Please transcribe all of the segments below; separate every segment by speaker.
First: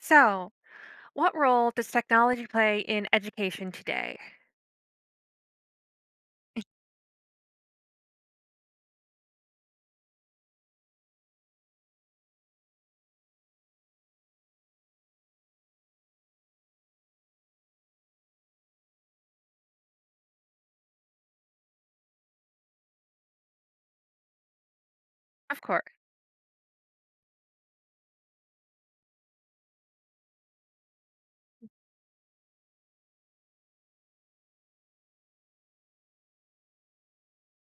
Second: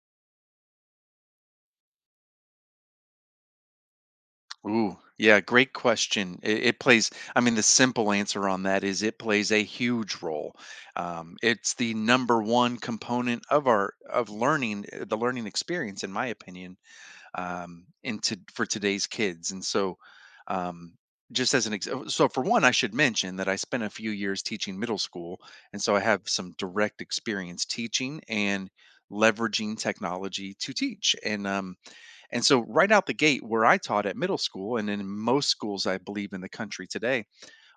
Speaker 1: So, what role does technology play in education today?
Speaker 2: Great question. It plays, I mean, the simple answer on that is it plays a huge role. It's the number one component of our of learning, the learning experience, in my opinion, into for today's kids. And so, um, just as an ex- oh, so for one, I should mention that I spent a few years teaching middle school,
Speaker 1: Of
Speaker 2: and
Speaker 1: course.
Speaker 2: so I have some direct experience teaching and leveraging technology to teach. And so right out the gate, where I taught at middle school, and in most schools, I believe, in the country today,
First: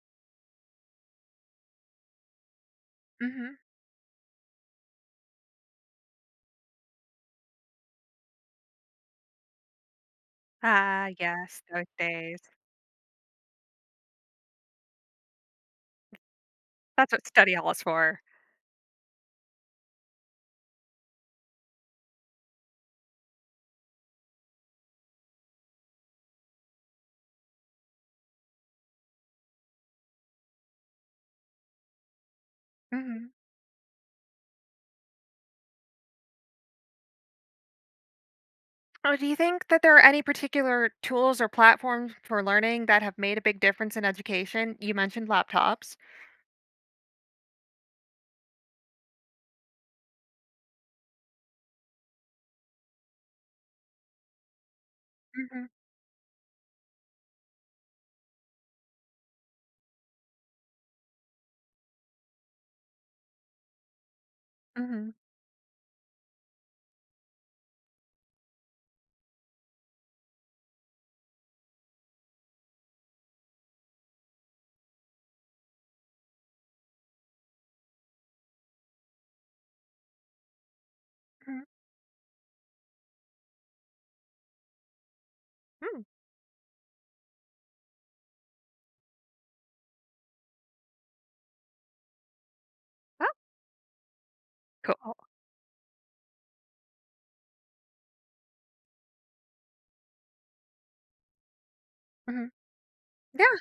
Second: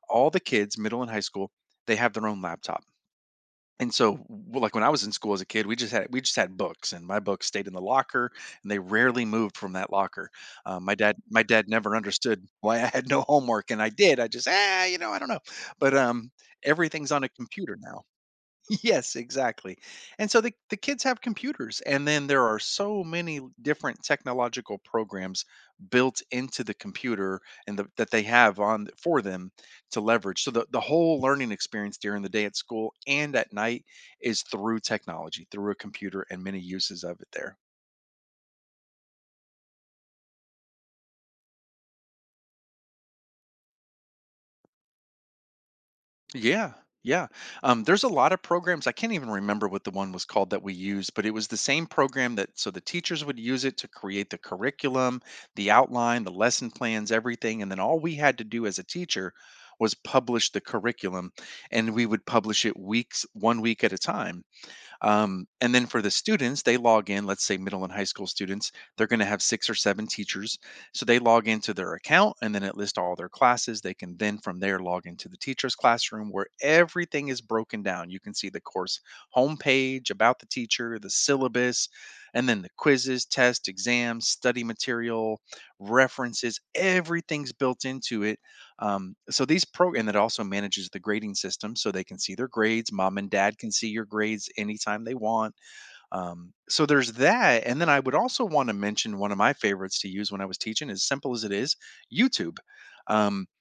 Speaker 2: all the kids, middle and high school, they have their own laptop.
Speaker 1: Hmm.
Speaker 2: Like when I was in school as a kid, we just had books, and my books stayed in the locker, and they rarely moved from that locker. Uh, my
Speaker 1: Ah,
Speaker 2: dad, my
Speaker 1: yes,
Speaker 2: dad
Speaker 1: those
Speaker 2: never
Speaker 1: days.
Speaker 2: understood why I had no homework, and I did. I just I don't know. But um,
Speaker 1: That's
Speaker 2: everything's on
Speaker 1: what
Speaker 2: a
Speaker 1: study hall
Speaker 2: computer
Speaker 1: is
Speaker 2: now.
Speaker 1: for.
Speaker 2: Yes, exactly. And so the kids have computers, and then there are so many different technological programs built into the computer that they have for them to leverage. So the whole learning experience during the day at school
Speaker 1: Hmm.
Speaker 2: and at night is through technology, through a computer, and many uses of it there.
Speaker 1: Oh, do you think that there are any particular tools or platforms for learning that have made a big difference in education? You mentioned laptops.
Speaker 2: Yeah, yeah. There's a lot of programs. I can't even remember what the one was called that we used, but it was the same program that so the teachers would use it to create the curriculum,
Speaker 1: Hmm.
Speaker 2: the outline, the lesson plans, everything. And then all we had to do as a teacher was publish the curriculum, and we would publish it weeks, 1 week at a time.
Speaker 1: Hmm.
Speaker 2: And then for the students, they log in, let's say middle and high school students, they're going to have six or seven teachers. So they log into their account, and then it lists all their classes. They can then from there log into the teacher's classroom where everything is broken down. You can see the course homepage, about the teacher, the
Speaker 1: Hmm.
Speaker 2: syllabus, and then the quizzes, tests, exams, study material,
Speaker 1: Mm.
Speaker 2: references, everything's built into it so these pro and it also manages the grading system so they can see their grades. Mom
Speaker 1: Oh,
Speaker 2: and dad can see your grades anytime they
Speaker 1: cool.
Speaker 2: want. So there's that. And then I would also want to mention one of my favorites to use when I was teaching, as simple as it is,
Speaker 1: Hmm.
Speaker 2: YouTube. Um,
Speaker 1: Yeah,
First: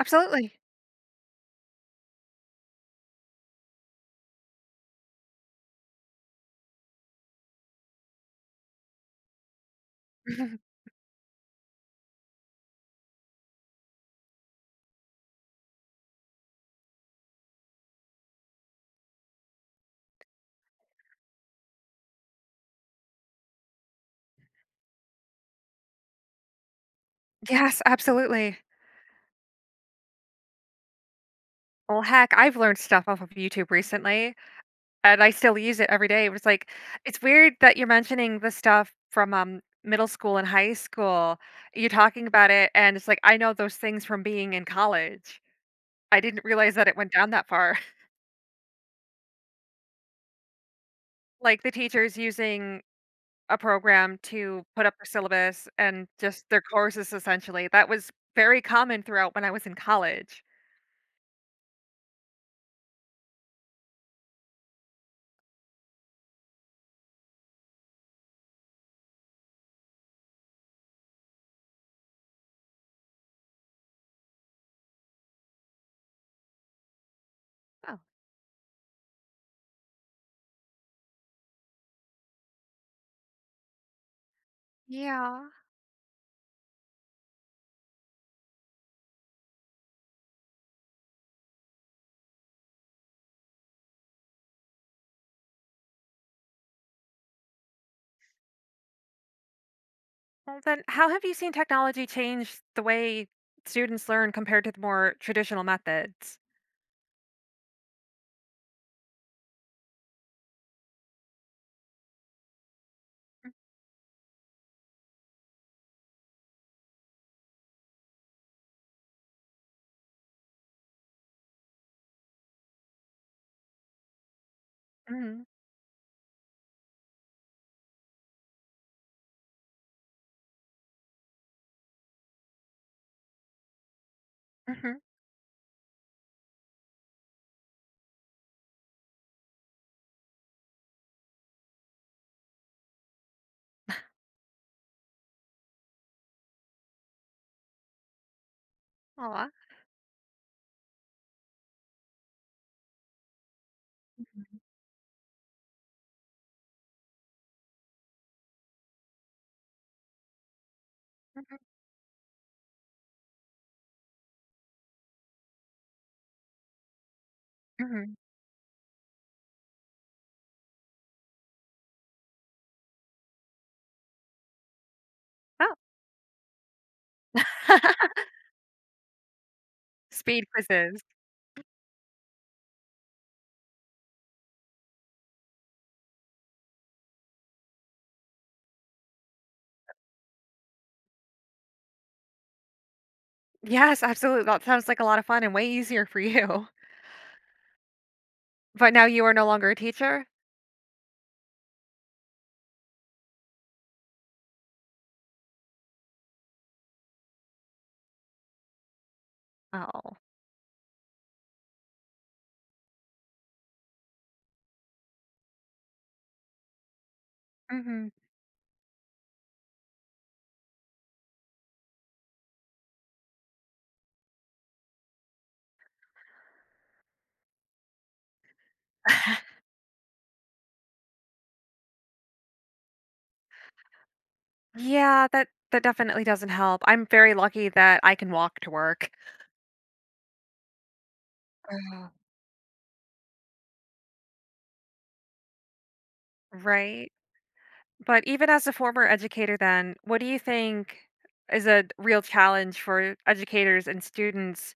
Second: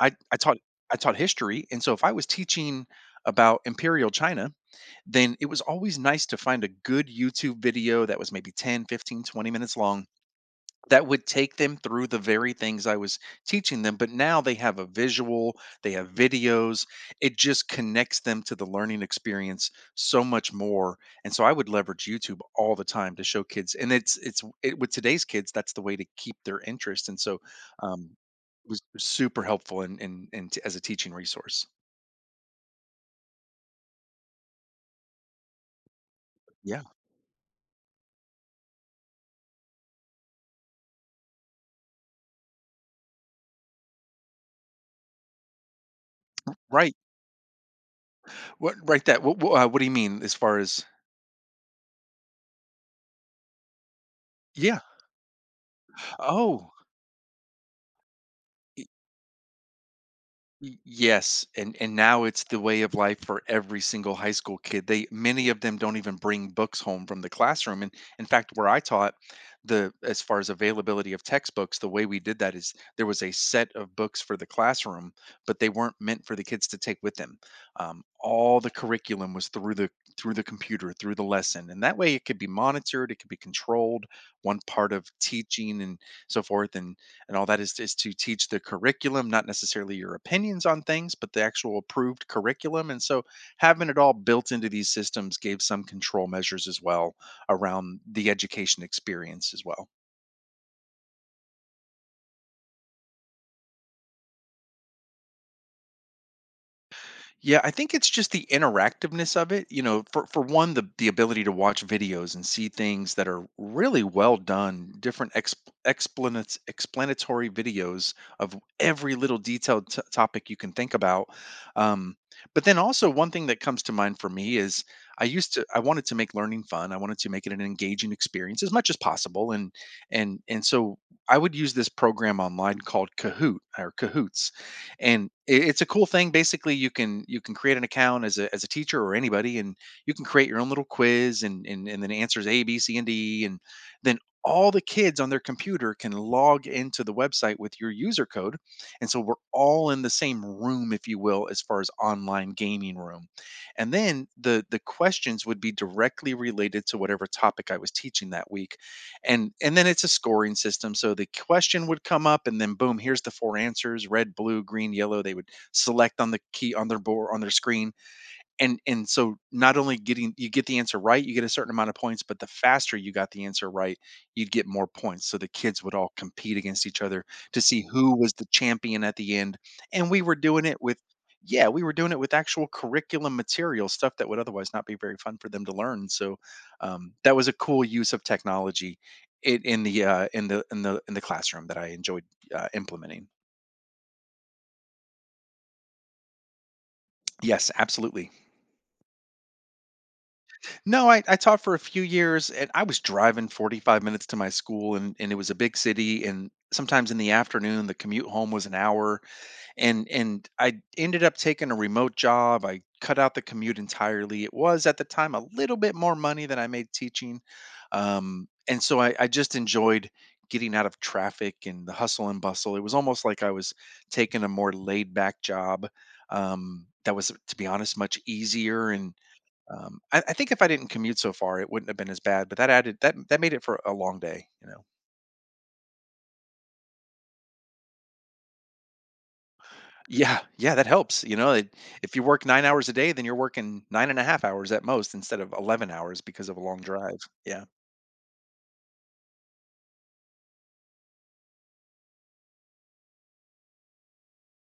Speaker 2: I, I taught I taught history, and so if I was teaching about imperial China, then it was always nice to find a good YouTube video that was maybe 10, 15, 20 minutes long that would take them through the very things I was teaching them. But now they have a visual, they have videos. It just connects them to the learning experience so much more. And so I would leverage YouTube all the time to show kids. And with today's kids, that's the way to keep their interest. And so
Speaker 1: Yes,
Speaker 2: um,
Speaker 1: absolutely.
Speaker 2: it was super helpful in as a teaching resource.
Speaker 1: Well, heck, I've learned stuff off of YouTube recently. And I still use it every day, but it's like
Speaker 2: Yeah,
Speaker 1: it's weird that you're mentioning the stuff from, middle school and high school. You're talking about it, and it's like, I know those things from being in college. I didn't realize that
Speaker 2: right.
Speaker 1: it went down that far.
Speaker 2: What right that? What do you mean as far as?
Speaker 1: Like, the teachers using a program to
Speaker 2: Yeah.
Speaker 1: put up their syllabus and just their
Speaker 2: Oh.
Speaker 1: courses, essentially. That was very common throughout when I was in college.
Speaker 2: Yes, and now it's the way of life for every single high school kid. They Many of them don't even bring books home from the classroom. And in fact, where I taught, the as far as availability of textbooks, the way we did that is there was a set of books for the classroom, but they weren't meant for the kids to take with them.
Speaker 1: Oh,
Speaker 2: All the curriculum was through the computer, through the lesson, and that way it could be monitored, it could be controlled. One part of
Speaker 1: yeah.
Speaker 2: teaching and so forth, and all that is to teach the curriculum, not necessarily your opinions on things, but the actual approved curriculum. And so having it all built into these systems gave some control measures as well around the education experience as well.
Speaker 1: Well, then how have you seen technology change the way students learn compared to the more traditional methods?
Speaker 2: Yeah, I think it's just the interactiveness of it. You know, for one, the ability to watch videos and see things that are really well done, different explanatory videos of every little detailed topic you can think about. Um, but then also one thing that comes to mind for me is
Speaker 1: Mhm.
Speaker 2: I wanted to make learning fun. I wanted to make it an engaging experience as much as possible, and so I would use this program online called Kahoot or Kahoots,
Speaker 1: Mhm.
Speaker 2: and it's a cool thing. Basically, you can create an account as a teacher or anybody, and you can create your own little quiz, and then answers a, b, c, and d, and then all the kids on their computer can log into the website with your user code, and so we're
Speaker 1: Aw.
Speaker 2: all in the same room, if you will, as far as online gaming room. And then the questions would be directly related to whatever topic I was teaching that week. And then it's a scoring system, so the
Speaker 1: Mhm,
Speaker 2: question would come up, and then boom, here's the four answers, red, blue, green, yellow. They would select on the key on their board on their screen.
Speaker 1: mhm.
Speaker 2: And so not only getting you get the answer right, you get a certain amount of points, but the faster you got the answer right, you'd get more points. So the
Speaker 1: Oh,
Speaker 2: kids would all compete against each other to see who was the champion at the end. And we were
Speaker 1: speed
Speaker 2: doing it with
Speaker 1: quizzes.
Speaker 2: yeah, we were doing it with actual curriculum material, stuff that would otherwise not be very fun for them to learn. So that was a cool use of technology in the in the in the in the classroom that I enjoyed implementing.
Speaker 1: Yes, absolutely, that sounds like a lot of fun and way easier for you.
Speaker 2: Yes, absolutely.
Speaker 1: But now you are no longer a teacher?
Speaker 2: No, I taught for a few years, and I was driving 45 minutes to my school, and it was a big city, and sometimes in the afternoon the commute home was an hour,
Speaker 1: Oh.
Speaker 2: and I ended up taking a remote job. I cut out the commute entirely. It was at the time a little bit more money than I made teaching.
Speaker 1: Mhm.
Speaker 2: And so I just enjoyed getting out of traffic and the hustle and bustle. It was almost like I was taking a more laid back job that was, to be honest, much easier. and um, I, I think if I didn't commute so far, it wouldn't have been as bad. But that added that that made it for a long day. You know.
Speaker 1: Yeah, that that definitely doesn't help. I'm very lucky that I can walk to work.
Speaker 2: Yeah, yeah, that helps.
Speaker 1: Oh,
Speaker 2: If you work 9 hours a day, then you're working 9.5 hours at most instead of 11 hours because of a long
Speaker 1: right?
Speaker 2: drive. Yeah.
Speaker 1: But even as a former educator then, what do you think is a real challenge for educators and students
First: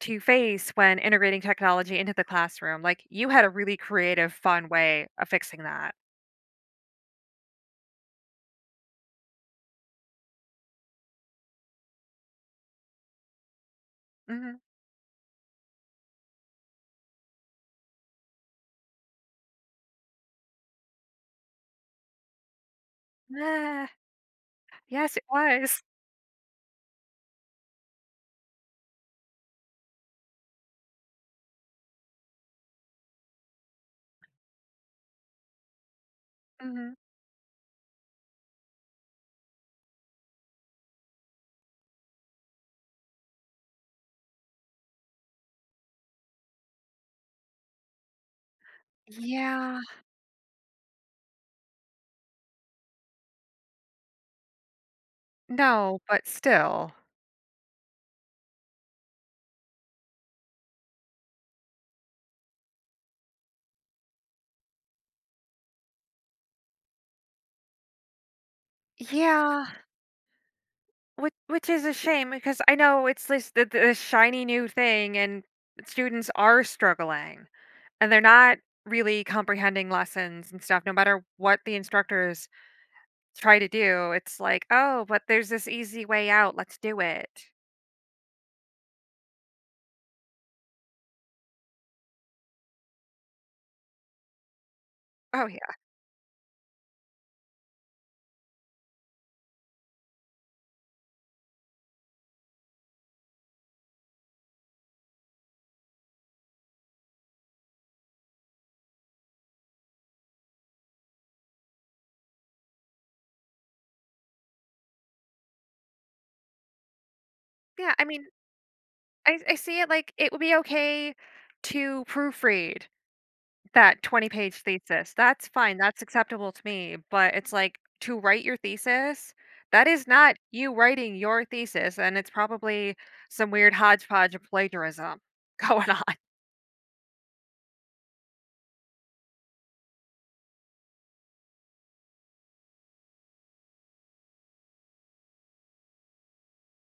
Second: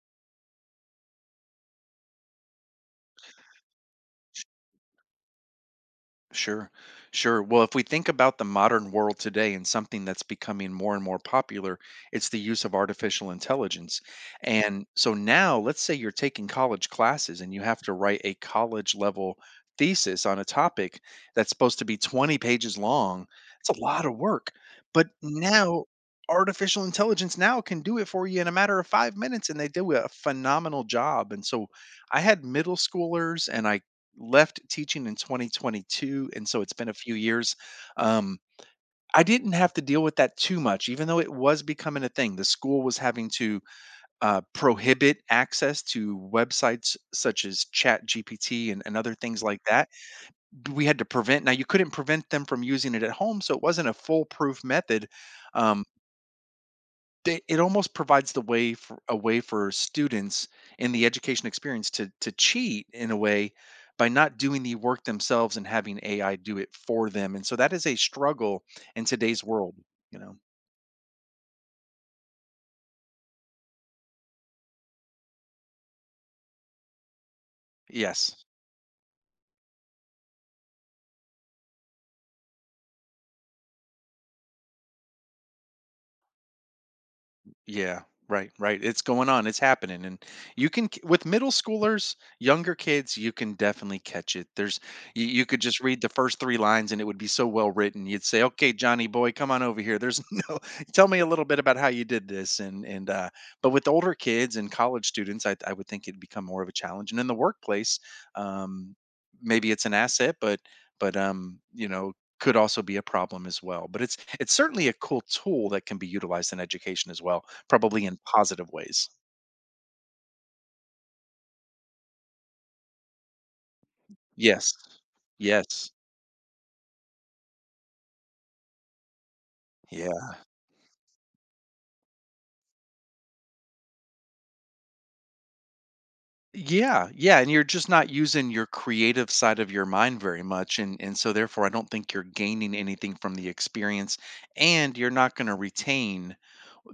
Speaker 1: to face when integrating technology into the classroom? Like, you had a really creative, fun way of fixing that.
Speaker 2: Sure, sure. Well, if we think about the modern world today and something that's becoming more and more popular, it's the use of artificial intelligence.
Speaker 1: Mhm.
Speaker 2: And so now, let's say you're taking college classes and you have to write a college level thesis on a topic that's supposed to be 20 pages long. It's a
Speaker 1: Ah,
Speaker 2: lot of work. But
Speaker 1: yes, it was.
Speaker 2: now, artificial intelligence now can do it for you in a matter of 5 minutes, and they do a phenomenal job. And so I had middle schoolers, and I left teaching in 2022, and so it's been a
Speaker 1: Mhm.
Speaker 2: few years. Um, I didn't have to deal with that too much, even though it was becoming a thing. The school was having to prohibit access to websites such as Chat GPT, and other things like
Speaker 1: Yeah.
Speaker 2: that. We had to prevent. Now, you couldn't prevent them from using it at home, so it wasn't a foolproof method. Um,
Speaker 1: No, but still.
Speaker 2: it almost provides the way for a way for students in the education experience to cheat in a way by not doing the work themselves and having AI do it for them. And so that is a struggle in today's
Speaker 1: Yeah.
Speaker 2: world, you know.
Speaker 1: Which is a shame because I know it's this the shiny new thing and students are struggling and they're
Speaker 2: Yes.
Speaker 1: not really comprehending lessons and stuff no matter what the instructors try to do. It's like, "Oh, but there's this easy way out. Let's do it."
Speaker 2: Yeah, right, right. It's going on. It's happening, and you can with middle schoolers, younger kids, you can definitely catch it. There's you
Speaker 1: Oh
Speaker 2: could
Speaker 1: yeah.
Speaker 2: just read the first three lines, and it would be so well written. You'd say, "Okay, Johnny boy, come on over here." There's no tell me a little bit about how you did this, and but with older kids and college students, I would think it'd become more of a challenge, and in the workplace, um, maybe it's an asset, but you know, could also be a problem as well. But it's certainly a cool tool that can be utilized in education as well.
Speaker 1: Yeah, I
Speaker 2: Probably in
Speaker 1: mean,
Speaker 2: positive ways.
Speaker 1: I see it like it would be okay to proofread that 20-page
Speaker 2: Yes.
Speaker 1: thesis, that's fine,
Speaker 2: Yes.
Speaker 1: that's acceptable to me, but it's like, to write your thesis, that is
Speaker 2: Yeah.
Speaker 1: not you writing your thesis, and it's probably some weird hodgepodge of plagiarism going on.
Speaker 2: Yeah, yeah, and you're just not using your creative side of your mind very much, and so therefore, I don't think you're gaining anything from the experience, and you're not gonna retain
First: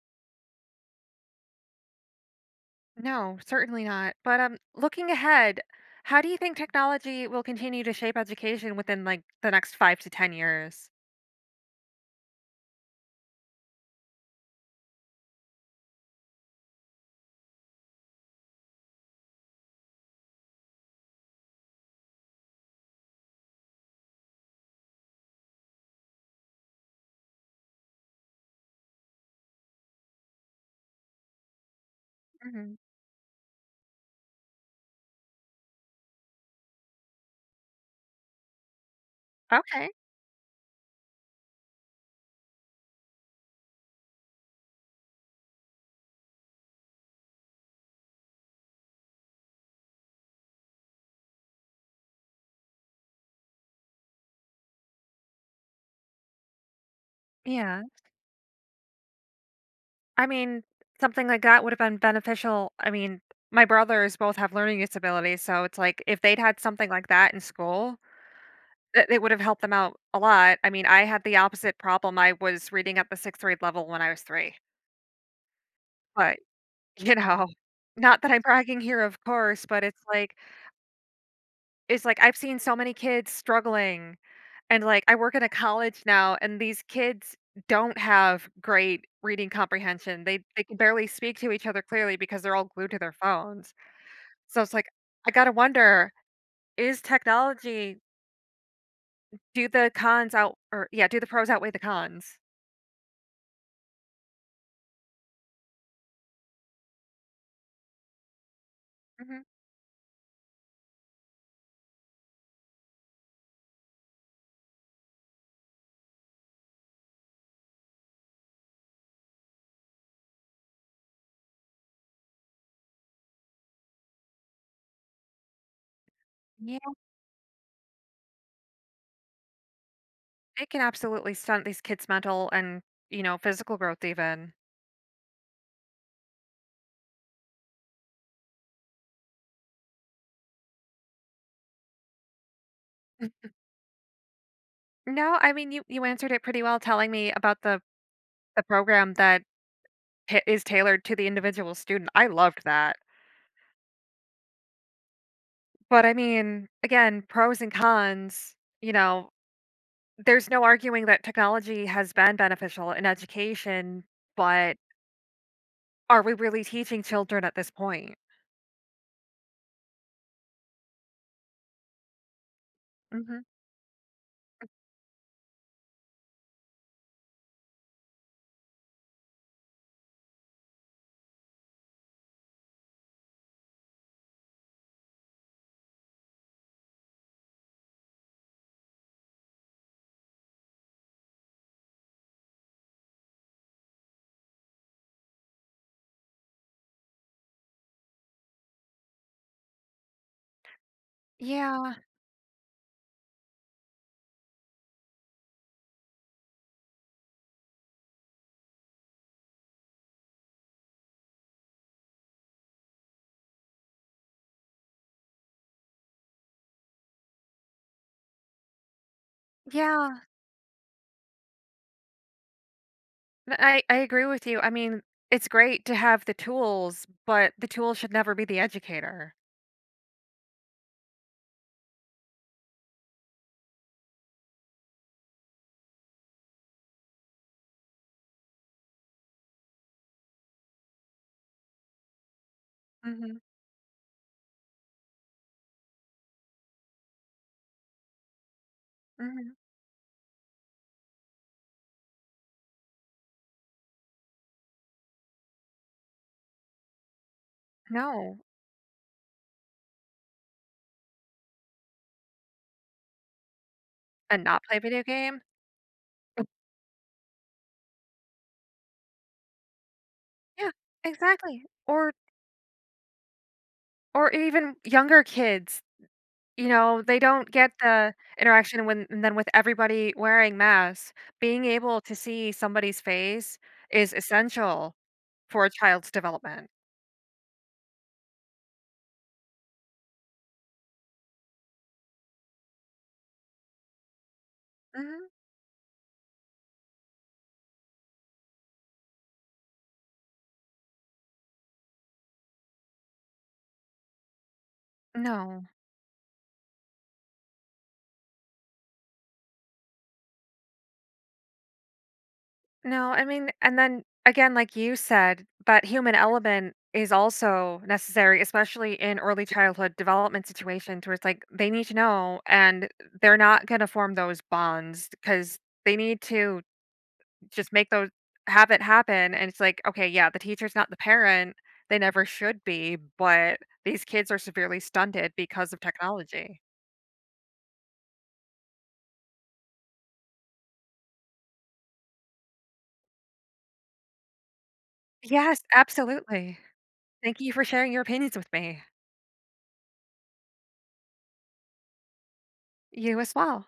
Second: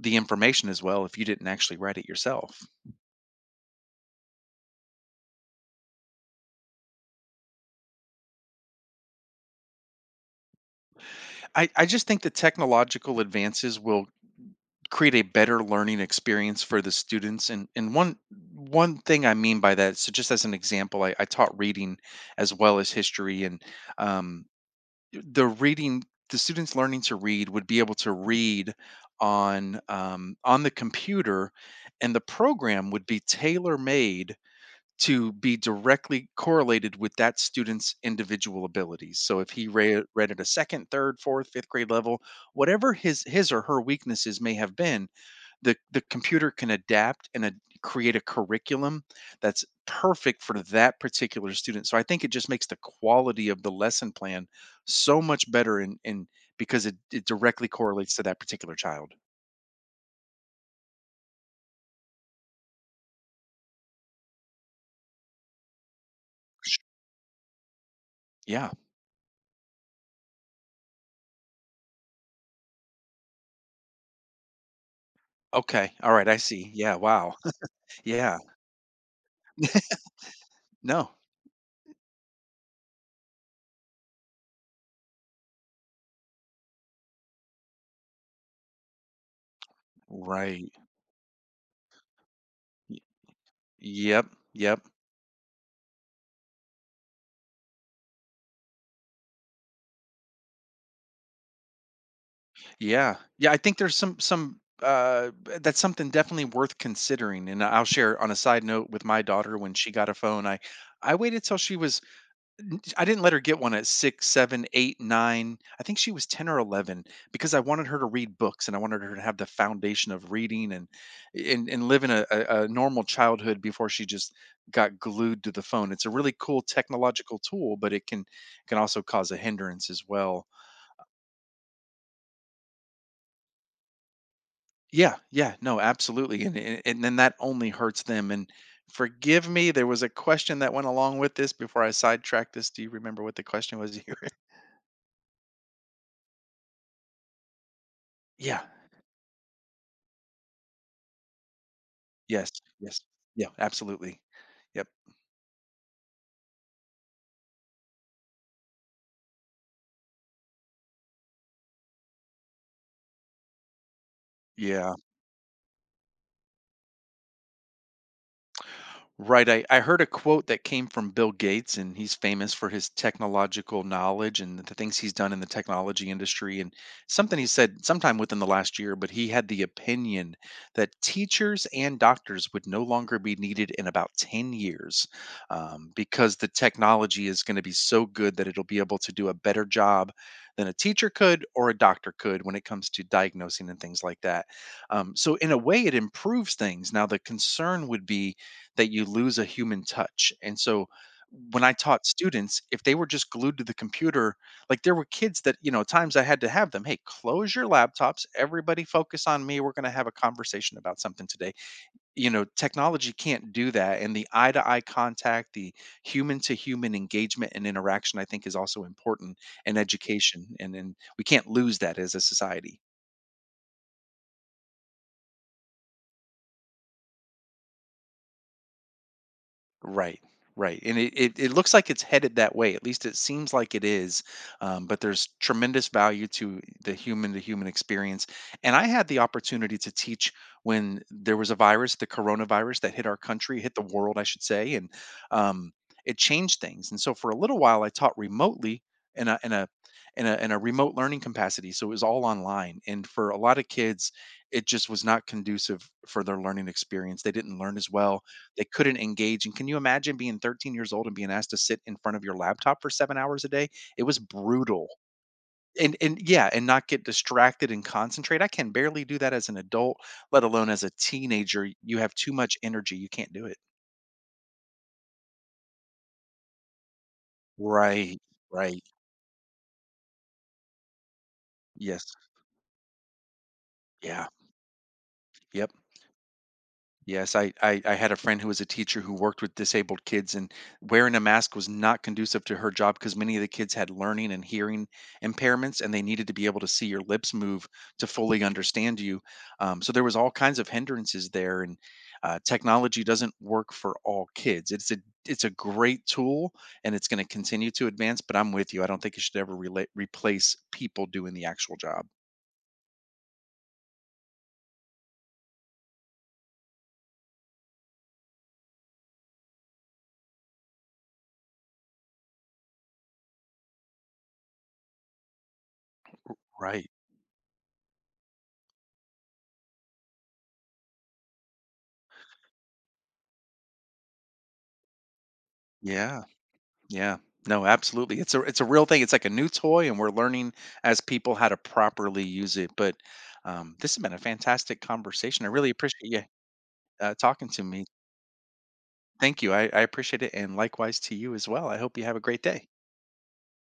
Speaker 2: the information as well if you didn't actually write it yourself.
Speaker 1: No, certainly not, but, looking ahead, how do you think technology will continue to shape education within, like, the next 5 to 10 years?
Speaker 2: I just think the technological advances will create a better learning experience for the students, and one thing I mean by that, so just as an example, I taught reading as well as history, and, um, the reading the students learning to read would be able to read on the computer and the
Speaker 1: Mhm.
Speaker 2: program would be tailor made to be directly correlated with that student's individual abilities, so if he
Speaker 1: Okay.
Speaker 2: read at a second, third, fourth, fifth grade level, whatever his or her weaknesses may have been, the computer can adapt and create a curriculum that's perfect for that particular student. So I think it just makes the quality of the lesson plan so much better, and because it directly
Speaker 1: Yeah.
Speaker 2: correlates to that particular child.
Speaker 1: I mean, something like that would have been beneficial. I mean, my brothers both have learning disabilities, so it's like if they'd had something like that in school,
Speaker 2: Yeah.
Speaker 1: it would have helped them out a lot. I mean, I had the opposite problem. I was reading at the sixth grade level when I was three,
Speaker 2: Okay. All right.
Speaker 1: but
Speaker 2: I see. Yeah.
Speaker 1: you
Speaker 2: Wow.
Speaker 1: know, not that
Speaker 2: Yeah.
Speaker 1: I'm bragging here, of course, but
Speaker 2: No.
Speaker 1: it's like I've seen so many kids struggling, and like I work in a college now, and these kids don't have great reading comprehension. They
Speaker 2: Right.
Speaker 1: can barely speak to each other clearly because they're all glued to
Speaker 2: Y-
Speaker 1: their phones.
Speaker 2: Yep.
Speaker 1: So it's
Speaker 2: Yep.
Speaker 1: like, I gotta wonder, is technology do the cons out or yeah, do the pros outweigh the cons?
Speaker 2: Yeah. Yeah, I think there's some that's something definitely worth considering. And I'll share on a side note, with my
Speaker 1: Mhm.
Speaker 2: daughter when she got a phone. I waited till she was, I didn't let her get one at six, seven, eight, nine. I think she was 10 or 11, because I wanted her to read books and I wanted her to have the foundation of reading, and live in a normal childhood before she just got glued to the phone. It's a really cool
Speaker 1: Yeah.
Speaker 2: technological tool, but it can also cause a hindrance as well.
Speaker 1: It can absolutely stunt these kids' mental and, you know, physical growth even.
Speaker 2: Yeah, yeah, no, absolutely. And then that only hurts them. And forgive me, there was a question that went along with this before I sidetracked this. Do you remember what the
Speaker 1: Mm.
Speaker 2: question was?
Speaker 1: No, I mean, you answered it pretty well telling me about the
Speaker 2: Yeah.
Speaker 1: program that ta is tailored to the individual student. I
Speaker 2: Yes,
Speaker 1: loved that.
Speaker 2: yes. Yeah, absolutely. Yep.
Speaker 1: But I mean, again, pros and cons, you know, there's no arguing that technology has been beneficial in education, but
Speaker 2: Yeah.
Speaker 1: are we really teaching children at this point?
Speaker 2: Right. I heard a quote that came from Bill Gates, and he's famous for his
Speaker 1: Mhm.
Speaker 2: technological knowledge and the things he's done in the technology industry. And something he said sometime within the last year, but he had the opinion that teachers and doctors would no longer be needed in about 10 years, because the technology is going to be so good that it'll be able to do a better job than a teacher could or a doctor could when it comes to diagnosing and things like that. So, in a way, it improves things. Now, the concern would be that you lose a human touch. And so when I
Speaker 1: Yeah,
Speaker 2: taught students, if they were just glued to the computer, like there were kids that, you know, at times I had to have them, hey, close your laptops, everybody focus on me. We're going to have a conversation about something today. You know, technology can't do that. And the eye to eye contact, the human to human engagement and interaction, I think, is also important in
Speaker 1: yeah.
Speaker 2: education. And then we can't lose that as a society.
Speaker 1: Th- I agree with you. I mean, it's great to have the tools, but the tool should never be the educator.
Speaker 2: Right, right, and it looks like it's headed that way. At least it seems like it is. But there's tremendous value to the human to human experience. And I had the opportunity to teach when there was a virus, the coronavirus that hit our
Speaker 1: Mhm.
Speaker 2: country, hit the world, I should say, and um, it changed things. And so for a little while, I taught remotely in a in
Speaker 1: Mhm.
Speaker 2: a in a remote learning capacity. So it was all online, and for a lot of kids, it just was not conducive for their learning experience. They didn't learn as well,
Speaker 1: No,
Speaker 2: they couldn't engage, and can you imagine being 13 years old and being asked to sit in front of your laptop for 7 hours a day? It was
Speaker 1: and not play
Speaker 2: brutal.
Speaker 1: video game.
Speaker 2: And yeah, and not get distracted and concentrate. I can barely do that as an adult, let alone
Speaker 1: Yeah,
Speaker 2: as a
Speaker 1: exactly.
Speaker 2: teenager. You have too much energy, you can't do it.
Speaker 1: Or even younger kids, you know, they don't get the
Speaker 2: Right, right.
Speaker 1: interaction when and then with everybody wearing masks, being able to
Speaker 2: Yes.
Speaker 1: see somebody's face is
Speaker 2: Yeah.
Speaker 1: essential for a
Speaker 2: Yep.
Speaker 1: child's development.
Speaker 2: Yes, I had a friend who was a teacher who worked with disabled kids, and wearing a mask was not conducive to her job because many of the kids had learning and hearing
Speaker 1: Mhm.
Speaker 2: impairments, and they needed to be able to see your lips move to fully understand you. So there was all kinds of hindrances there, and technology doesn't work for all kids. It's a
Speaker 1: No.
Speaker 2: great tool, and it's going to continue to advance. But I'm with you. I don't think it should ever relate replace people doing the actual job.
Speaker 1: No, I mean, and then again, like you said, that human element is also necessary, especially in early childhood development situations where it's like they need to know and they're not going to form those bonds because they need to
Speaker 2: Right.
Speaker 1: just make those have it happen. And it's like, okay, yeah, the teacher's not the parent. They never should be, but these kids are severely stunted because of
Speaker 2: Yeah.
Speaker 1: technology.
Speaker 2: Yeah. No, absolutely. It's a real thing. It's like a new toy, and we're learning as people how to properly use it. But this has been a fantastic conversation. I
Speaker 1: Yes,
Speaker 2: really appreciate you
Speaker 1: absolutely. Thank
Speaker 2: talking
Speaker 1: you for
Speaker 2: to me.
Speaker 1: sharing your opinions with me.
Speaker 2: Thank you. I appreciate it, and likewise to you as well. I hope you have a great day.
Speaker 1: You as well.